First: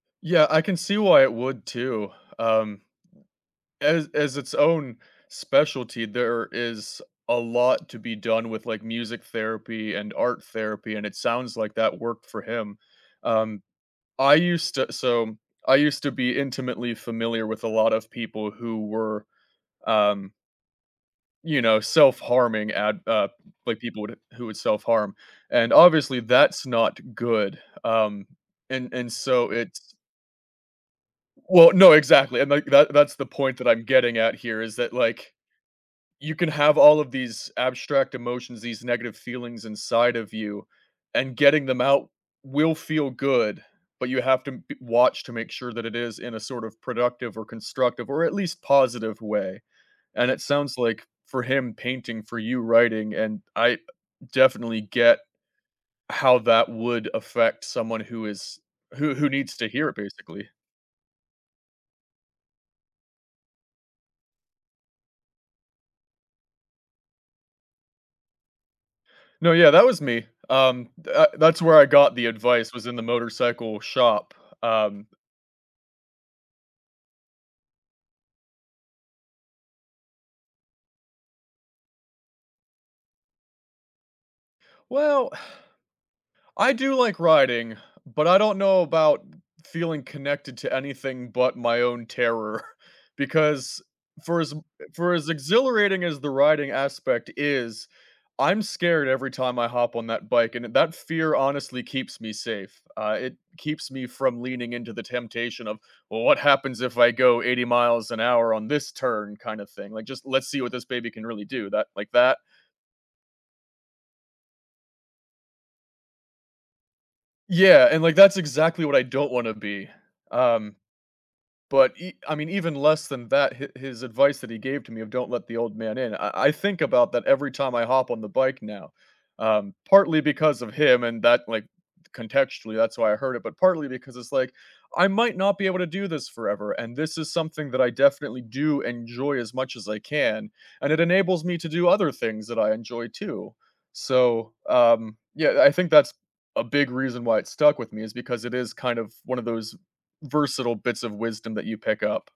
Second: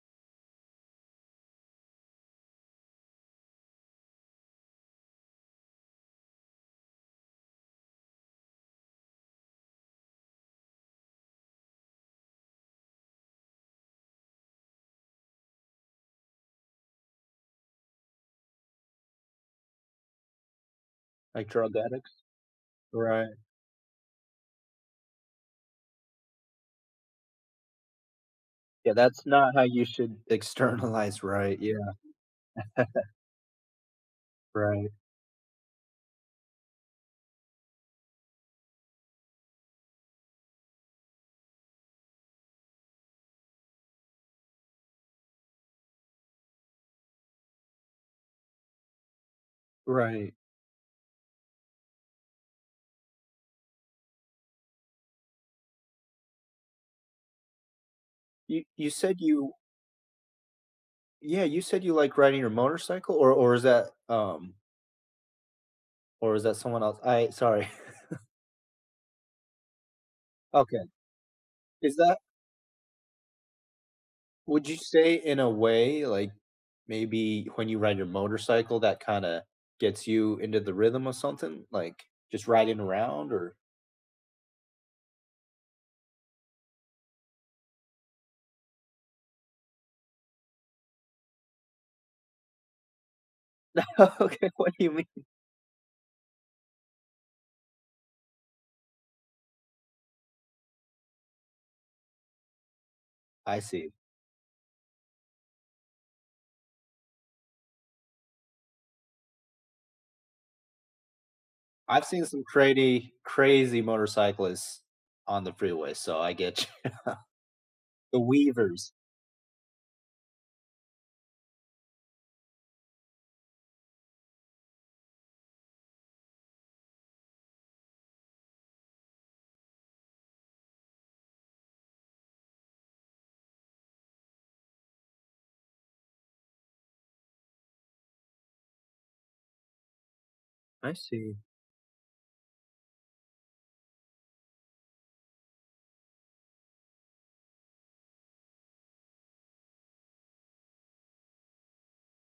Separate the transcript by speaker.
Speaker 1: Yeah, I can see why it would too, um, as as its own specialty, there is a lot to be done with, like, music therapy and art therapy, and it sounds, like, that worked for him. Um, I used to so, I used to be intimately familiar with a lot of people who were, um
Speaker 2: Like,
Speaker 1: You
Speaker 2: drug
Speaker 1: know,
Speaker 2: addicts,
Speaker 1: self-harming at uh,
Speaker 2: right.
Speaker 1: like, people who would self-harm, and obviously that's not good, um, and
Speaker 2: Yeah,
Speaker 1: and
Speaker 2: that's
Speaker 1: so
Speaker 2: not how you
Speaker 1: it's
Speaker 2: should externalize, right,
Speaker 1: Well,
Speaker 2: yeah.
Speaker 1: no exactly, and, like, that that's the point that I'm getting at here is
Speaker 2: Right.
Speaker 1: that, like, you can have all of these abstract emotions, these negative feelings inside of you, and getting them out will feel good, but, you have to be watch to make sure that it is in a sort of productive, or constructive, or at least positive way. And
Speaker 2: Right.
Speaker 1: it sounds, like, for him painting, for you writing, and I, uh, definitely get how that would affect someone who is
Speaker 2: You you
Speaker 1: who
Speaker 2: said
Speaker 1: who
Speaker 2: you
Speaker 1: needs to hear it basically.
Speaker 2: Yeah, you said you, like, riding your motorcycle, or or is that um Or is that someone else? I sorry.
Speaker 1: No, yeah, that was me,
Speaker 2: Okay,
Speaker 1: um, the that's where I
Speaker 2: is
Speaker 1: got
Speaker 2: that
Speaker 1: the advice was in the motorcycle shop,
Speaker 2: Would you
Speaker 1: um
Speaker 2: say in a way like, maybe when you ride your motorcycle, that kinda gets you into the rhythm, or something, like, just riding around or
Speaker 1: Well, I do like riding, but, I don't know about feeling connected to anything but, my own terror, because for
Speaker 2: Okay,
Speaker 1: as
Speaker 2: what do you
Speaker 1: for
Speaker 2: mean?
Speaker 1: as exhilarating as the riding aspect is, I'm scared every time I hop on that bike, and that fear honestly keeps me safe. Uh, it
Speaker 2: I
Speaker 1: keeps
Speaker 2: see.
Speaker 1: me from leaning into the temptation of "Well, what happens if I go 80 miles an hour on this turn" kind of thing. "Like, just let's see what this baby can really do" that
Speaker 2: I've
Speaker 1: like,
Speaker 2: seen
Speaker 1: that
Speaker 2: some crazy, crazy motorcyclists on the freeway, so I get you,
Speaker 1: Yeah, and, like,
Speaker 2: the
Speaker 1: that's exactly
Speaker 2: weavers.
Speaker 1: what I don't wanna be, um, but, ev I mean, even less than that, his his advice that he gave to me of don't let the old man in, I I think about that every time I hop on the bike now. Um, partly because of him and that like, contextually, that's why I heard it, but partly because it's, like, I might not be able to do this forever, and this is something that I definitely do enjoy as much as I can, and
Speaker 2: I
Speaker 1: it
Speaker 2: see.
Speaker 1: enables me to do other things that I enjoy too. So, um, yeah, I think that's a big reason why it stuck with me is because it is kind of one of those versatile bits of wisdom that you pick up.